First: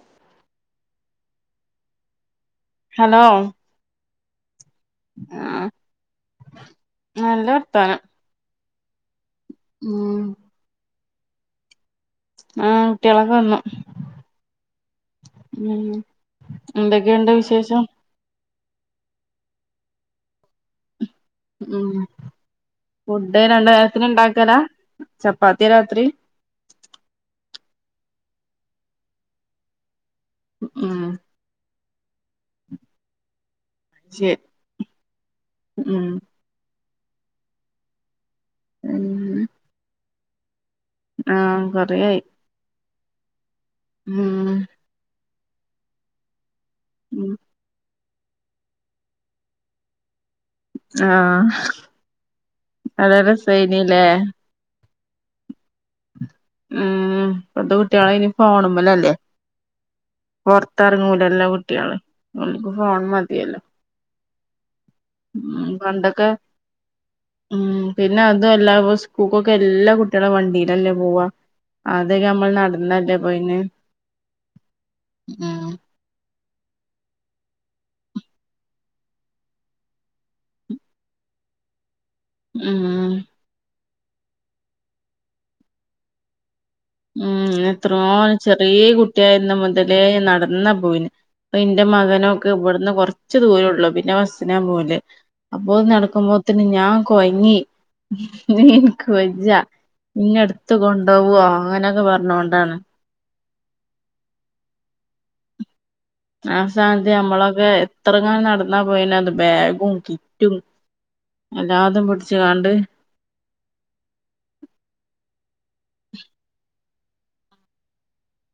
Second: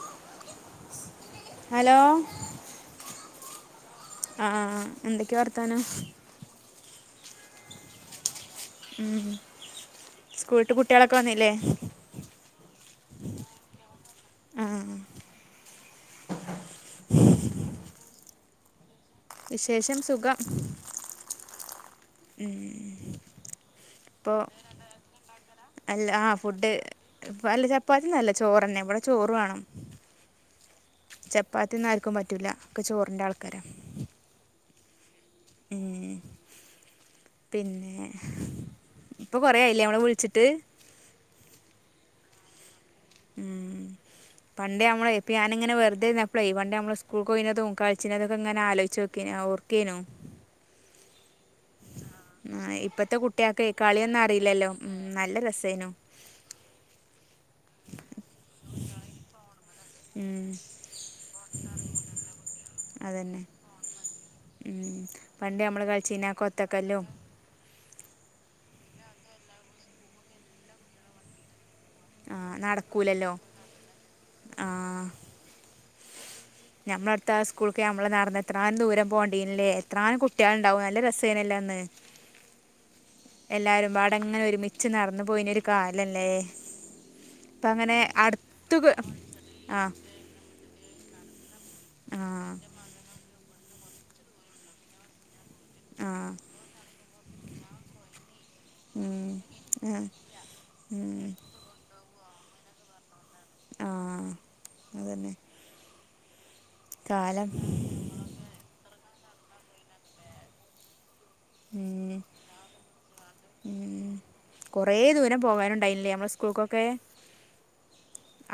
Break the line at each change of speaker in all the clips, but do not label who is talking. [inaudible] Hello
hello
ആഹ്, എന്തൊക്കെ വർത്താനം
ആഹ് നല്ല വർത്താനം.
ഹ്മ്മ്
മ്
കുട്ടിയോളൊക്കെ വന്നില്ലേ
ആ കുട്ടികളൊക്കെ വന്നു
ആ
മ് എന്തൊക്കെയുണ്ട് വിശേഷം
വിശേഷം സുഖം
മ് ഫുഡ് രണ്ട്‌നേരത്തതിന്
ഇപ്പോൾ
ഉണ്ടാക്കലാ ചപ്പാത്തി രാത്രി
അല്ല ആ ഫുഡ് ഇപ്പം അല്ല ചപ്പാത്തിയൊന്നല്ല ചോറന്നെ ഇവടെ ചോറ് വാണം
ഹ്മ്മ്
റ്റ്ന്നാ ആർക്കും പറ്റൂല ഒക്കെ ചോറിന്റെ ആൾക്കാര
ശരി ഉം
ഹ്മ്മ് പിന്നെ ഇപ്പൊ കൊറ ആയില്ലേ അവവിടെ വിളിച്ചിട്ട് ട്ട്
ആ കൊറേആയി
ഉം.
ഉം
പണ്ട് നമ്മളെ ഞാനിങ്ങനെ വെറുതെര്ന്നപ്പളെയ് വ ഡേ നമ്മള് സ്കൂൾക്ക്
ഉം
പോയിന്നതും കൾ ച്ചിനലത്ങ്ങനെ ആലോച്ചൊക്കേയ്രുന്നു ഓർക്കേനു
ആ
ആ ഇപ്പത്തെ കുട്ട്യാക്കേയ് കളിയൊന്നും അറീലല്ലോ ഉം നല്ല രസേനു
ഉം ഇപ്പത്തെ കുട്ട്യാളൈന് ഫോണ്മ്മലല്ലേ
ഉം.
പൊർത്തെർങ്ങൂലല്ലോ കുട്ട്യാള് അവര്ക് ഫോൺ
അതന്നെ
മതിയല്ലോ
ഉം പണ്ട്
ഉം
നമ്മള്
പണ്ടൊക്കെ
കൾച്ചീന ആ കൊത്തക്കല്ലും
ഉം പിന്നെ അതും അല്ല ഇപ്പ സ്കൂക്കൊക്കെ എല്ലാ കുട്ടികള വണ്ടിയിലല്ലേ പോവാ അതൊക്കെ
ആ
നമ്മൾ നടന്നല്ലേ
നടക്കൂലല്ലോ
പോയിന് ഉ
ഞമ്മുടെ അടുത്ത ആ സ്കൂൾക്ക് നമ്മള് നടന്നന്ന് എത്രാനും ദൂരം പോകേണ്ടിനല്ലേ എത്രാനും കുട്ടികൾണ്ടാവും നല്ല രസേനല്ലേ
ഉം
[unintelligible] എല്ലാരും വാട് അവിടെങ്ങനെ ഒരുമിച്ച് നടന്നു പോയനൊ ഒരു കാലംല്ലേ
ഉം എത്രോ ചെറിയ കുട്ടിയായിരുന്നു
ആ
മുതലേ നടന്ന പോയിന് ഇപ്പൊ ഇന്റെ
ആ
മകനൊക്കെ ഇവിടുന്ന് കൊർ [unintelligible] റച്ച് ദൂരള്ളൂ പിന്നെ ബസ്നാ പോവല് അപ്പോ
ആ
നടക്കുമ്പോത്തന് ഞാൻ കൊയങ്ങി [inaudible] ൻക്ക്
ഉം
വജ
ആ
ഇന്നെ എടുത്ത്
ഉം
കൊണ്ടോവോ തൊക്കെ പറഞ്ഞോണ്ടാണ്
ആഹ് അതന്നെ
ആ സ്ഥാനത്ത്
കാലം
നമ്മളൊക്കെ എത്രങ്ങാനും നടന്നാ പോയിനത് ബാഗും കിറ്റും എല്ലാതും
ഉം
പിടിച്ച കണ്ട്
ഉം കുറെ ദൂരം പോകാനുണ്ടായില്ലേ നമ്മള സ്കൂൾക്കൊക്കെ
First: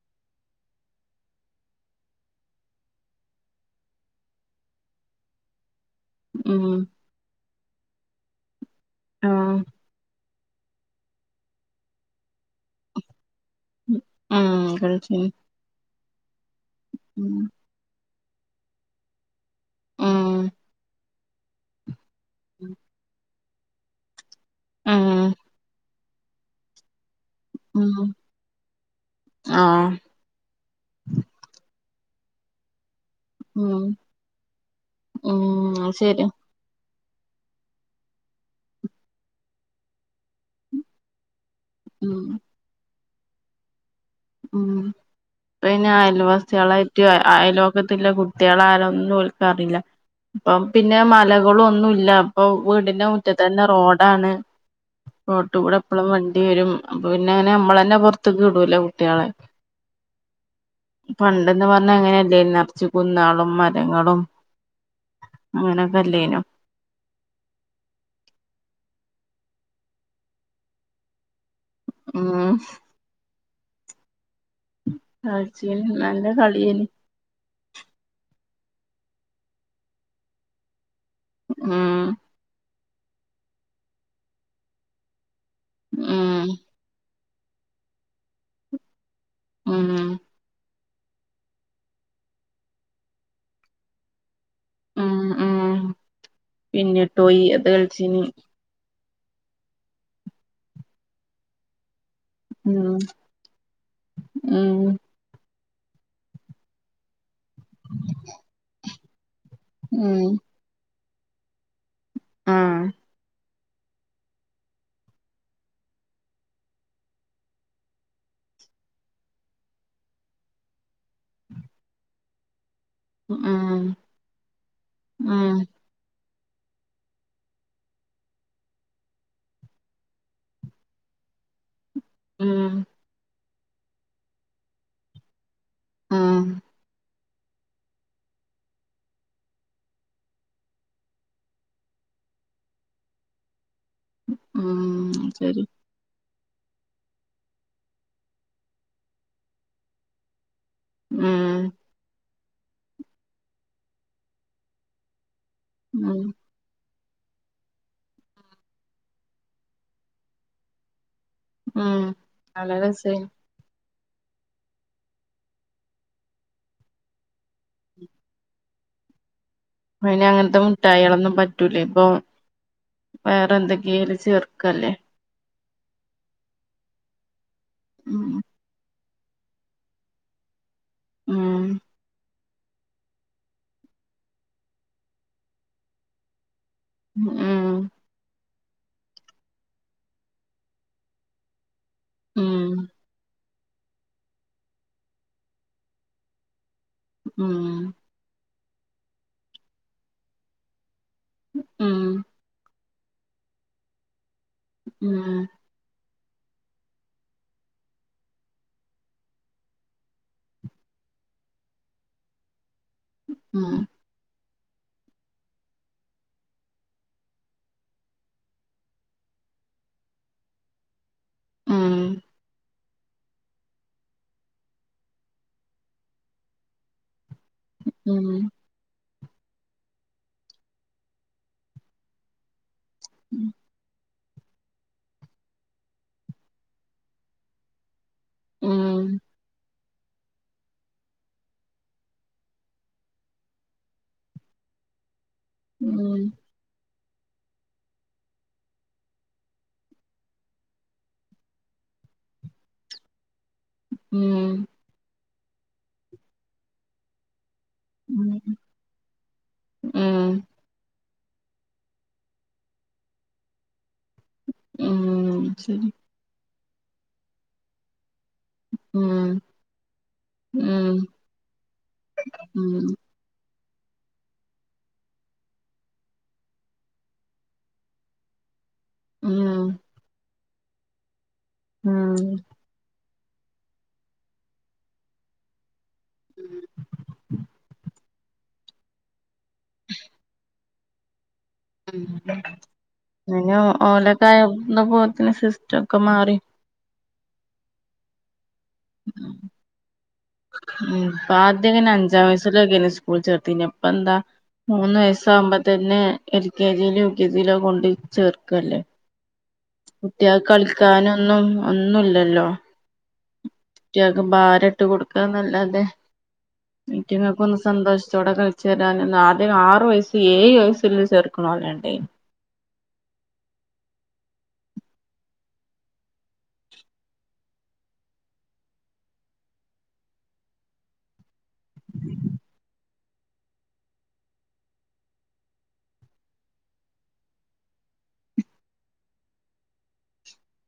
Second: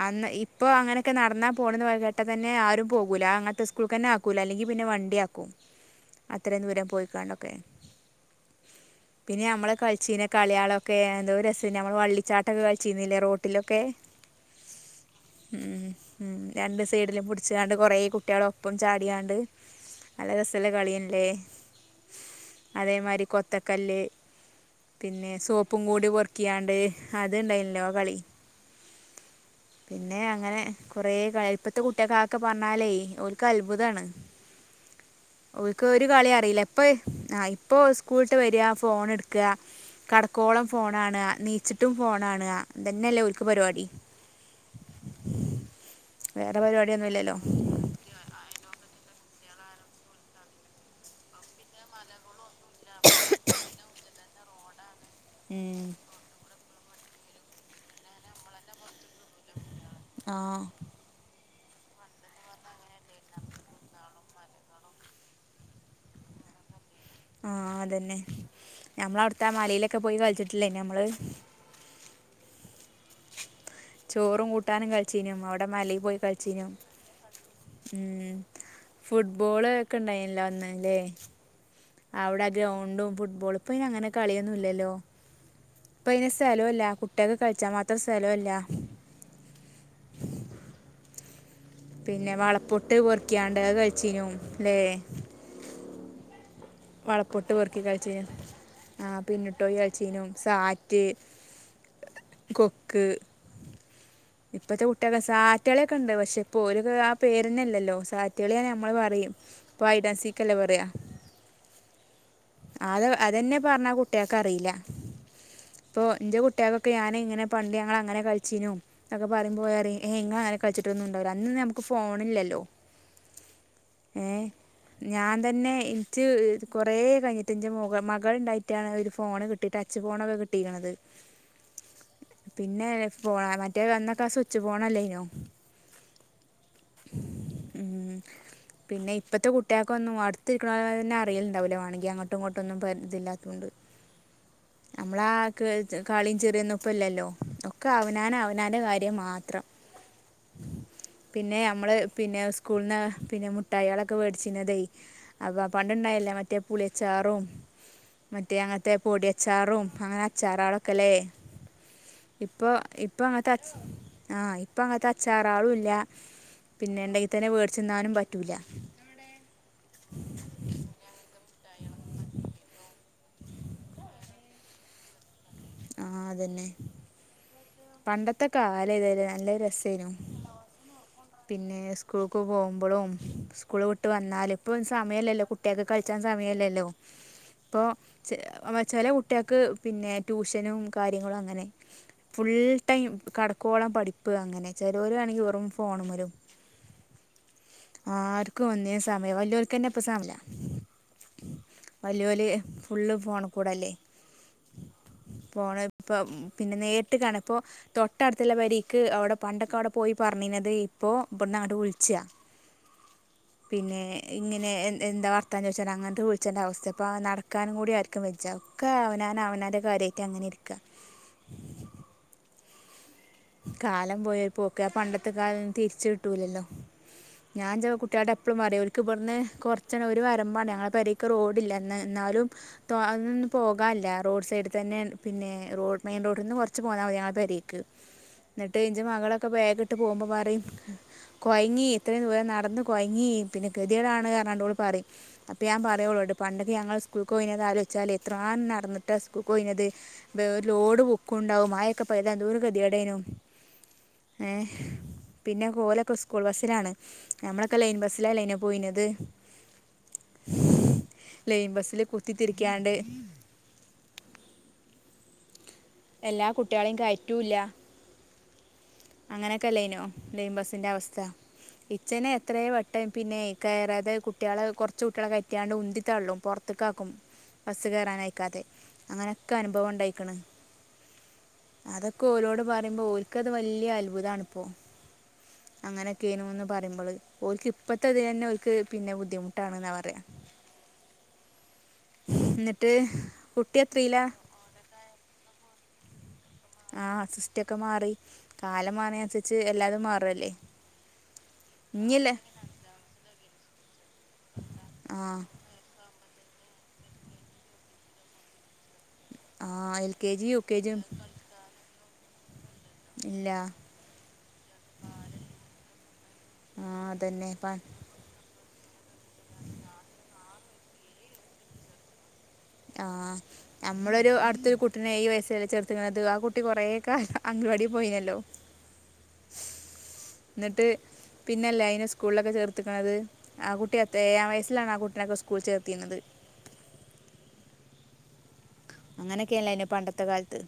അന്ന് ഇപ്പൊ അങ്ങനെയൊക്കെ നടന്നാ പോകണന്ന് കേട്ടെ തന്നെ ആരും പോകൂല അങ്ങനത്തെ സ്കൂൾ തന്നെ ആക്കൂല അല്ലെങ്കിൽ പിന്നെ വണ്ടി ആക്കും അത്രയും
ഉം
ദൂരം പോയിക്കാണ്ടൊക്കെ പിന്നെ
ആഹ്
നമ്മളെ കളിച്ചനെ കളിയാളൊക്കെ എന്തോര് രസേയ്ന്നു നമ്മള് വള്ളിച്ചാട്ടൊക്കെ കളിച്ചിരുന്നില്ലേ റോട്ട് ട്ടിലൊക്കെ
ആ കൾച്ചീന്നു
ഉം രണ്ട് സൈഡിലും പിടിച്ചാണ്ട് കുറെേ കുട് കുട്ട്യാളൊപ്പം ചാടിയാണ്ട് നല്ല
ഉം
രസ്സള്ളെ കളിയല്ലേ അതേമാരി കൊത്ത ത്തക്കല്ല്
ഉം
പിന്നെ സോപ്പും കൂട് പോൽ ക്കിയാണ്ട് അത് ണ്ടായിൻല്ലോ
ഉം
കളി
ആഹ്
പിന്നെ അങ്ങനെ കുറേ കാൽത്ത് ത്തെ കുട്ട്യാക്ക് അതൊക്കെ പറഞ്ഞാലേയ് ഓൽക്ക്
ഉം
അത്ഭുതാണ് ഓൽക്ക്
ഉം
ഒരു
ശരി
കളി അറിയില്ലപ്പൊ ഇപ്പ ആ ഇപ്പോ സ്കൂള്ട്ട് വരാ ഫോണെട്ക്കാ കടക്കോളം ഫോണാണ് നീച്ച് ച്ചിട്ടും
ഉം
ഫോണാണ തന്നെയല്ലേ ഓര്ക്ക് പരിപാടി
ഉം പിന്നെ
വേറെ
അയൽവസിയാളേറ്റ് അ
പരിപാടിയൊന്നുമില്ലല്ലോ
അയ്ല് വക്കത്ത്ള്ള കുട്ട്യാളാലൊന്നും ഓര്ക്ക് [unintelligible] അറില്ല പ്പം പിന്നെ മലകളൊന്നും ഇല്ല ഇപ്പൊ വീടിന്റെ മുറ്റത്ത് തന്നെ റോഡാണ് കോട്ട് കൂടെ എപ്പളും വണ്ടി വരും അപ്പൊ പിന്നെ അങ്ങെ നമ്മ തന്നെ പുറത്തക്ക് ഇടൂല ട്ട്യാളെ
ആ
ണ്ടന്ന് പറഞ്ഞ അങ്ങനെല്ലേ നിറച്ചു കുന്നാളും മരങ്ങളും അങ്ങനൊക്കെല്ലനൊ
ആ അതന്നെ ഞമ്മൾ അവിടുത്തെ മലയിലൊക്കെ പോയി കളിച്ചിട്ടില്ലേ നമ്മള്
മ്
ചോറും കൂട്ടാനും കളിച്ചീനും അവിടെ
കളിച്ചീനി
മലയിൽ പോയി
നല്ല
കളിച്ചീനും
കളിയേനി
ഉം ഫുട്ബോള് ഒക്കെ ഇണ്ടായിനിയല്ലോ അന്ന് ല്ലെ
ഉം
ആവിടാ ഗ്രാ ണ്ടും ഫുട്ബോൾ ഇപ്പൊ അങ്ങനെ കളിയൊന്നും ഇല്ലല്ലോ പ അയിൻ
ഉം
സ്ഥലുല്ല കു കുട്ട്യാക് കൽച്ച മാത്രം സ്ഥലമല്ല
ഉം
പിന്നെ വളപ്പൊട്ട് പെറക്ക്യാണ്ട് അത്കഴിച്ചീനു ലെ
പിന്നിടോയി അത് കളിച്ചീനി
ആ പിന്നിട്ടൊയി കളിച്ചീനും സാറ്റ്
ഉം
കൊക്ക് ഇപ്പത്തെ
ഉം
കുട്ടികക്കെ സാ കുട്ടികളയൊക്കെണ്ട് പക്ഷേ ഇപ്പോര് കാ പേരന്നെയില്ലല്ലോ സാറ്റ് കളിയാണെ നമ്മള് പറയും. ഇപ്പൊ ഹൈഡ് ആൻ്റ്
ഉം
സീക്ക്ന്നല്ലേ പറയാ
ആഹ്
അത് അതെന്നെ പറഞ്ഞാൽ കുട്ടിയക്ക് അറിയൂല ഇപ്പോൾ എൻ്റെ കുട്ടികൾക്കൊക്കെ ഞാനിങ്ങനെ പണ്ട് ഞങ്ങളങ്ങനെ കളിച്ചീനു അന്നൊക്കെ പറയുംമ്പേ ഓര് പറയും. ഏയ് നിങ്ങളങ്ങനെ കളിച്ചിട്ടൊന്നും ഉണ്ടാവില്ല അന്ന് നമുക്ക് ഫോണില്ലല്ലോ
ഉം ഉം
ഏ ഞാൻ തന്നെ ച്ച് കൊറേ കഴിഞ്ഞിട്ടാണ് എൻ്റെ മുകൾ മകൾ ഇണ്ടായിട്ടാണ് ഒരു ഫോണ്കിട്ടി ടച്ച് ഫോണൊക്കെ കിട്ടിയിരിക്കണത്
ഉം
പിന്നെ ഫോണാ മറ്റേ മറ്റേ അന്നൊക്കെ സ്വിച്ച് ഫോണ് അല്ലേനു
ആ
ഉം പിന്നെ ഇപ്പത്തെ കുട്ടികൾക്കൊന്നും അടുത്ത് ഇരിക്കണവരെതന്നെ അറിയില്ലുണ്ടാവില്ല വേണമെങ്കി അങ്ങോട്ടും ഇങ്ങോട്ടുംന്നും പരിതില്ലാത്തുകൊണ്ട്
ഉം ശരി
ചെറിയന്നൊപ്പെല്ലല്ലോ ഒക്കെ അവനാൻ അവ നാന്റെ കാര്യം മാത്രം പിന്നെ
ഉം
നമ്മള് പിന്നെ സ് കൂളന്ന് പിന്നെ മുട്ടായികളൊക്കെ മേടിചിനത്തെ അള്ളാ
ഉം
പണ്ടുണ്ടായില്ലേ മറ്റേ പുളിയ അച്ചാറും മറ്റേ അങ്ങത്തെ പൊടി അച്ചാറും അങ്ങനെ അച്ചാറാളൊക്കെല്ലേ
ഉം നല്ല രസായ്നി
ആഹ് ഇപ്പ അങ്ങത്തെ അച്ചാറാളും ഇല്ല പിന്നെ ഇണ്ടങ്കിതന്നെ വേട്ച്ച്ന്നാനും പറ്റൂല്ല
അയിന് അങ്ങനത്തെ മിഠായികളൊന്നും പറ്റൂല, ഇപ്പൊ വേറെ എന്തൊക്കെയല് ചേർക്കല്ലേ.
ആഹ് അതെന്നെ.
ഉം
പണ്ടത്തെ കാലം അല്ലല്ലോ. നല്ല രസായിനു.
ഉം
പിന്നെ സ്കൂ പോകുമ്പോഴും സ്കൂൾ വിട്ട് വന്നാലും, ഇപ്പം സമയമില്ലല്ലോ കുട്ടികൾക്ക് കളിച്ചാൻ സമയമില്ലല്ലോ. ഇപ്പൊ
ഉം
ചെ ചെലാ കുട്ടികൾക്ക് പിന്നെ. ട്യൂഷനും കാര്യങ്ങളും അങ്ങനെ. ഫുൾ
ഉം
ടൈം കട. കോളം പഠിപ്പ് അങ്ങനെ ചിലവരുവാണെങ്കിൽ വെറും ഫോൺ മേലും.
ഉം ഉം
ആരെ ക്കും ഒന്ന് സമയം വലിയവർക്ക് തന്നെ ഇപ്പൊ സമയം ഇല്ല.
ഉം
വലിയ വലിയ ഫുള്ള് ഫോൺ കൂടെല്ലേ
ഉം
ഇപ്പൊ പിന്നെ നേരിട്ട് കാണുമ്പോൾ തൊട്ടടുത്തുള്ള പേരേക്ക് അവിടെ പണ്ടൊക്കെ അവിടെ പോയി പറഞ്ഞിരുന്നത് ഇപ്പോൾ ഇവിന്ന് അങ്ങോട്ട് വിളിച്ചാ.
ഉം
പിന്നെ ഇങ്ങനെ എന്താ വർത്താ ചേദിച്ചാൽ അങ്ങട്ട് വിളിച്ചണ്ടെ അവസ്ഥ ഇപ്പം നടക്കാനും കൂടി ആരിക്കും വെജജ ഒക്കെ അവനാന് അവനാന് കാര്യമായിട്ട് അങ്ങനെ ഇരിക്ക
ആഹ്
കാലം പോയ പോക്കെ ആ പണ്ടത്തെൊക്കെ കാലം തിരിച്ച് കിട്ടൂലല്ലോ ഞാൻ ഇൻഞ്ചേ
ഉം
കുട്ടിആളോട് എപ്പളും പറയും ഒൽക്ക് ഇവിടുന്ന് കുറച്ചെണ്ണം ഒരു വരമ്പാണ് ഞങ്ങളുടെ പേരേക്ക് റോഡ് ഇല്ല ന്നന്ന് എന്നാലും അതൊന്നും പോകാമില്ല റോഡ് സൈഡിൽ തന്നെ പിന്നെ റോഡ് മെയിൻ റോഡിൽ നിന്ന് കുറച്ച് പോന്നാൽ മതി ഞങ്ങളുടെ പെരീക്ക് എന്നിട്ട് ഇഞ്ച്
ഉം
മകളൊക്കെ ബാഗ് ഇ ഇട്ട് പോകുമ്പോ പറിം കൊയങ്ങി ഇത്രയും ദൂരം നടന്ന് കെയങ്ങി പിന്നെ കെതിടാണ് ആണ്ട് ഓള് പറിം അപ്പം ഞാൻ പറയാ
ഉം
ഓളോട് പണ്ടെക്കെ ഞങ്ങൾ സ് സ്കൂൾക്ക് പോയിനെത് ആലോചിച്ചാൽ എത്രങ്ങാനും നടന്നിട്ട് സ്കൂൾ പൊയ്നിയത് ഒരു ലോഡ് ബുക്കും ഉണ്ടാവും മയയൊക്കെ പെയ്താൽ എന്തൊരു കതിയടായ്നു ഏഹ്
ഉം
പിന്നെ കോലൊക്കെ സ്കൂൾ ബസ്സിലാണ് ഞമ്മളൊക്കെ ലൈൻ ബസ്സില് അലൈയ്നെ പോയിനത്
ഉം
ലൈൻ ബസില് കുത്തിത്തിരിക്കാണ്ട്
ഉം ശരി
എല്ലാ കുട്ടികളെയും കയറ്റൂല്ല
ഉം
അങ്ങനൊക്കെ അല്ലനോ ലൈൻ ബസിന്റെ
ഉം
അവസ്ഥ ഇച്ചനെ എത്രയും
ഉം
വട്ടം പിന്നെ കയറാതെ കുട്ടികളെ കുറച്ച് കുട്ടികളെ കയറ്റിയാണ്ട് ഉന്തി തള്ളും പുറത്തേക്കാക്കും ബസ്സ് കയറാനയക്കാതെ അങ്ങനെയൊക്കെ
ഉം
അനുഭവം ഉണ്ടായിക്കണ് അതൊക്കെ
ഉം
ഓരോട് പറയുമ്പോ ഒര് ഇക്കത് വാല്ലി അത്ഭുതണിപ്പോ അങ്ങനെയൊക്കെനന്ന് പറയുമ്പോള് ക്ക് ഇപ്പ പത്ത തെർക്ക് പിന്നെ ബുധിമുട്ട് ട്ടാണ് എന്നാ പറയാ
ഉ
കുട്ടി
[inaudible]
എത്രയിലാ
ഓലക്കയുന്ന പോലത്തിന് സിസ്സം ക്ക മാറി
ആഹ സിസ്റ്റ ഒക്കെ മാറി കാലം മാറിയനുസരിച്ച് എല്ലാതും മാറല്ലേ
ഉം ആദ്യം ഇങ്ങനെ അഞ്ചാം
ഇഞ്ഞില്ലേ
വയസ്ലൊക്കെ സ്കൂൾ ചേർത്തിനത് ഇപ്പ എന്താ മൂന്ന്
ആഹ്
വയസാകുമ്പോ തന്നെ എൽ കെ ജിയിലും യു കെ ജിയിലോ കൊണ്ട് ചേർക്കല്ലേ
ആഹ് എൽ
കുട്ടിക
കെ ജി യു കെ ജിയും
കളിക്കാനൊന്നും ന്നല്ലല്ലോ
ഇല്ല
റ്റ ഭാരം ഇട്ട് കൊടുക്കുക എന്നല്ലാതെ
ആഹ് അതന്നെ
ഇറ്റങ്ങൾകൊന്ന്
പ
സന്തോഷത്തോടെ കളിക്ക ചെരി അദ്യ ആറ് വയസ്സ് ഏഴ് വയസ്ല്ല ചേർക്കണോ ലിണ്ടായിനി
ആഹ നമ്മളൊരു അടുത്തൊരു കുട്ടീ ഏ വയസ്സ ചെർത്ത്ക്കണത് ആ കുട്ടി കൊറെ കാല അംഗവാടി പോയിനല്ലോ എന്നിട്ട് പിന്നെല്ലേ അയനെ സ്കൂളിലക്കെ ചേർത്ത് ത് ആ കുട്ടി ഏഴാം വയസ്സിലാണ് ആ കുട്ടീനൊക്കെ സ്കൂളിൽ ചേർത്തിരുന്നത് അങ്ങനൊക്കെയല്ലേനു പണ്ടത്തെ കാലത്ത്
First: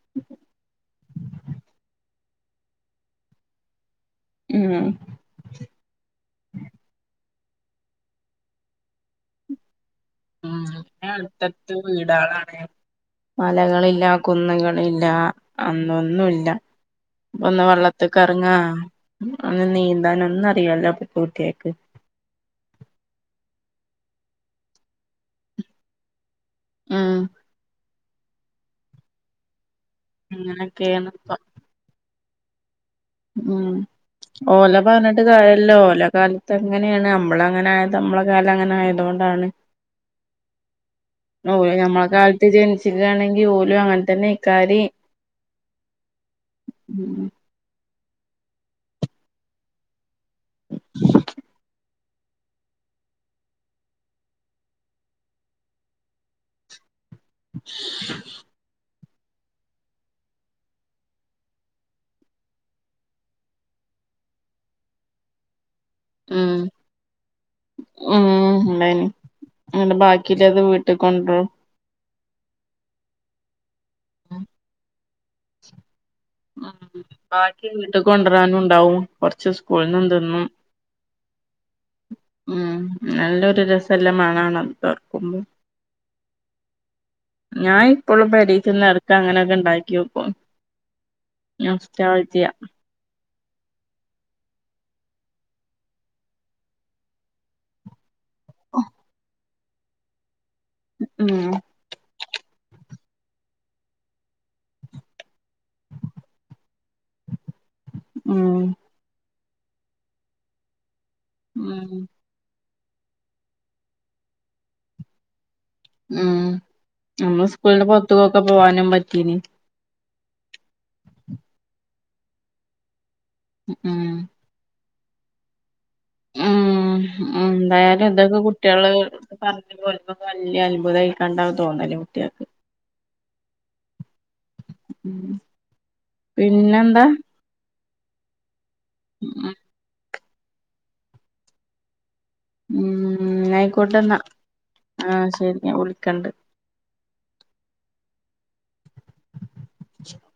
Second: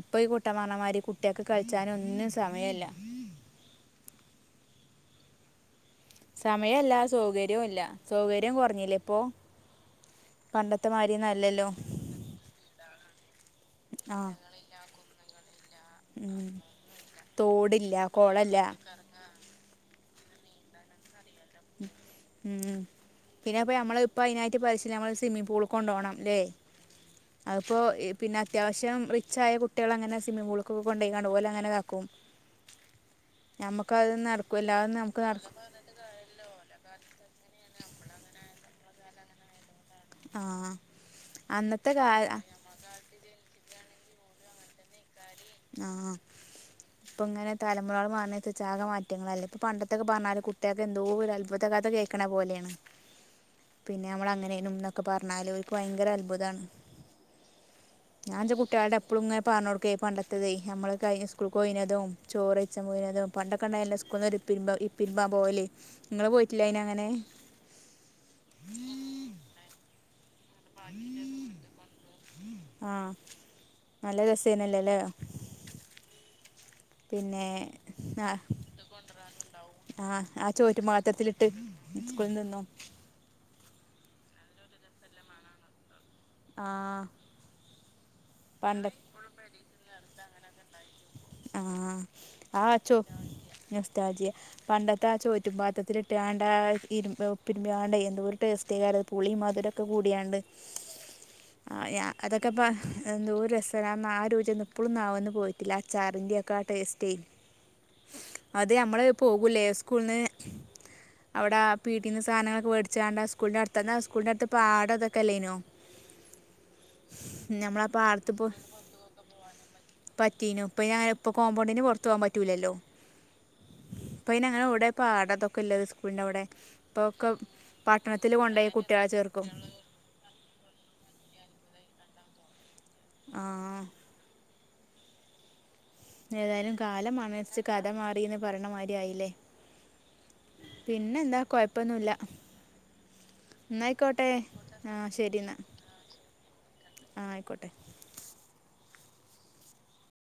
ഇപ്പൊ ഈ കുട്ടൻ പറഞ്ഞമാരി കുട്ടികക്ക് കളിചാനൊന്നിനും സമയില്ല
ഉം
യുല്ല സൗകര്യം കുറഞ്ഞില്ലേ ഇപ്പോ
ഉമ്
പണ്ടത്തെ മാതിരിയൊന്നും അല്ലല്ലോ
അടുത്തട്ത്ത് വീടാണ് മലകളില്ല
ആ
കുന്നുകളില്ല അന്നൊന്നുല്ല
ഉം.
മ് ഒന്ന്
തോടില്ല
വള്ളത്ത് കെറങ്ങാ
കുളമില്ല
അങ്ങ് നീന്താം ഒ ഇന്നറിയാല് അപ്പേ
ഉം ഉം പിന്നെ എപ്പഴ മമ്മള് ഇപ്പോ അയിനായിട്ട് [unintelligible] സ്വിമ്മിംഗ് പൂൾ കൊണ്ടോണം ല്ലേ അപ്പോ ഇപ്പ് പിന്നെ അത്യാവശ്യം റിച്ച് ആയ കു കുട്ടികള അങ്ങനെ സിമിംപൂൾ
അങ്ങനൊക്കേണ് ഇപ്പം ഉം
നടക്കുമല്ല
ഓലെ
അത് നമുക്ക്
പറഞ്ഞിട്ട്
നടക്കും
കാര്യോല്ലല്ലോ ഓല് കാല് എങ്ങനെയാണ് നമ്മള അങ്ങനെ ആയത് നമ്മളെ കാലം അങ്ങനെ ആയതുകൊണ്ടാണ്
ആ
ഓല്
അന്നത്തെ
നമ്മള
കാല
കാലത്ത് ജനിച്ചുകയാണെങ്കിൽ ഓലും അങ്ങനെ [unintelligible]
ആഹ് ഇപ്പൊ ഇങ്ങനെ തല നമ്മളോട് പറഞ്ഞ ചാക മാറ്റങ്ങളല്ല ഇപ്പൊ പണ്ടത്തൊക്കെ പറഞ്ഞാലും കുട്ടിക്ക് എന്തോ ഒരു അത്ഭുതകഥ കേൾക്കണ പോലെയാണ്. പിന്നെ നമ്മൾ അങ്ങനെ എന്നൊക്കെ പറഞ്ഞാലും ഓൽക്ക് ഭയങ്കര അത്ഭുതമാണ് [unintelligible] പ്പോളങ്ങും പറഞ്ഞോടുക്കയ പണ്ട നമ്മൾ കഴി സ്കൂളിൽക്ക് പോയിനതും ചോറ്കയിച്ചാൻ പോയിനതും പണ്ടൊക്കെണ്ട എല്ലാം സ്കൂള നി ഒരു പിൻ പിൻമ്പ പോകല്
ഉം ഉം ണ്ടായിനി ബാക്കി ക്കിലത് വീട്ട കൊണ്ടും
ആ നല്ല രസേന്നല്ലോല്ലേ
[inaudible] ഉ ബാക്കി വീട്ടിൽ
ആ
കൊണ്ടുവരാനും ഉണ്ടാവും കൊറച്ച് സ്കൂളിൽ നി
ആ
തിന്നും
ആ ചോറ്റുപാത്രത്തിലിട്ട് സ്കൂളിൽ
ഉ
നിന്നും
നല്ലൊരു രസ സ്ഥല്ലമാണണ തോർക്കുമ്പോ
ആ
ഞായി ഇപ്പോളും പെരീക്ക്
പണ്ട
നടക്കാ അങ്ങനെ ഒക്കെ ഉണ്ടാക്കി നോക്കും
ആഹ് ആഹ് അച്ചോ നൊസ്റ്റൾജിയ പണ്ടത്തെ ആ ചോറ്റും പാത്രത്തില ഇട്ടാണ്ട ഇരുമ്പ ഉപ്പിരുമ്പാണ്ട് എന്തോ ടെസ്റ്റയിരുന്നു പുളി മധുരം ഉപ്പ് കൂടിയാണ്ട്
ഉം
ആ ഞാ അതൊക്കെ ഇപ്പ ന എന്തൊരു രസ ആ രുചി നി ഇപ്പളുംന്ന വന്ന് പോയിട്ട് ചാറിന്റെ ഒക്കെ ആ ടേസ്റ്റ്
ഉം
അത് നമ്മള് പോ കുലെ സ്കൂളന്ന് അവിടെ
ഉം
പീടിന്ന് സാധനങ്ങളൊക്കെ വെ ചോണ്ടാകൂളി അടുന്ന് സ്കൂൾ ന്റെ അടുത്ത് പാട അതൊകെ അല്ലേനോ
ഉം നമ്മള് സ്കൂളിന്റെ
നമ്മളാ
പുത്തുകൊക്കെ പോവാനും പറ്റീനി
പറ്റിനു ഇപ്പ ഞാന ഇപ്പോ കോമ്പണ്ടി പെ തോമ് പറ്റൂലല്ലോ
ഉം
പയിനങ്ങനെ ഉട പാട അതൊക്കെ ഇല്ലത് സ്
ഉം എന്തായാലും
പട്ടണത്തിൽ
ഇതൊക്കെ
കൊണ്ടോയി
കുട്ടിയേള്
കുട്ടികളെ ചേർക്കും
പറഞ്ഞ പോല വലിയ അത്ഭുതായിക്കാണ്ടാവും തോന്നല് കു ട്ട്യേക്ക്
ആഹ്
ഉം
ഏതായാലും
പിന്നെന്താ
കാലം [unintelligible] മാറീന്ന് പറയണമാരി യായിലെ
ഉം
പിന്നെ എന്താ കൊഴപ്പൊന്നുല്ല
ഉം അയിക്കോട്ടെന്നാ
എന്നായിക്കോട്ടെ ആ
ആഹ്
എന്നാ
ശരി ഞാൻ വിളിക്കണ്ട്
ആ ആയിക്കോട്ടെ
[inaudible]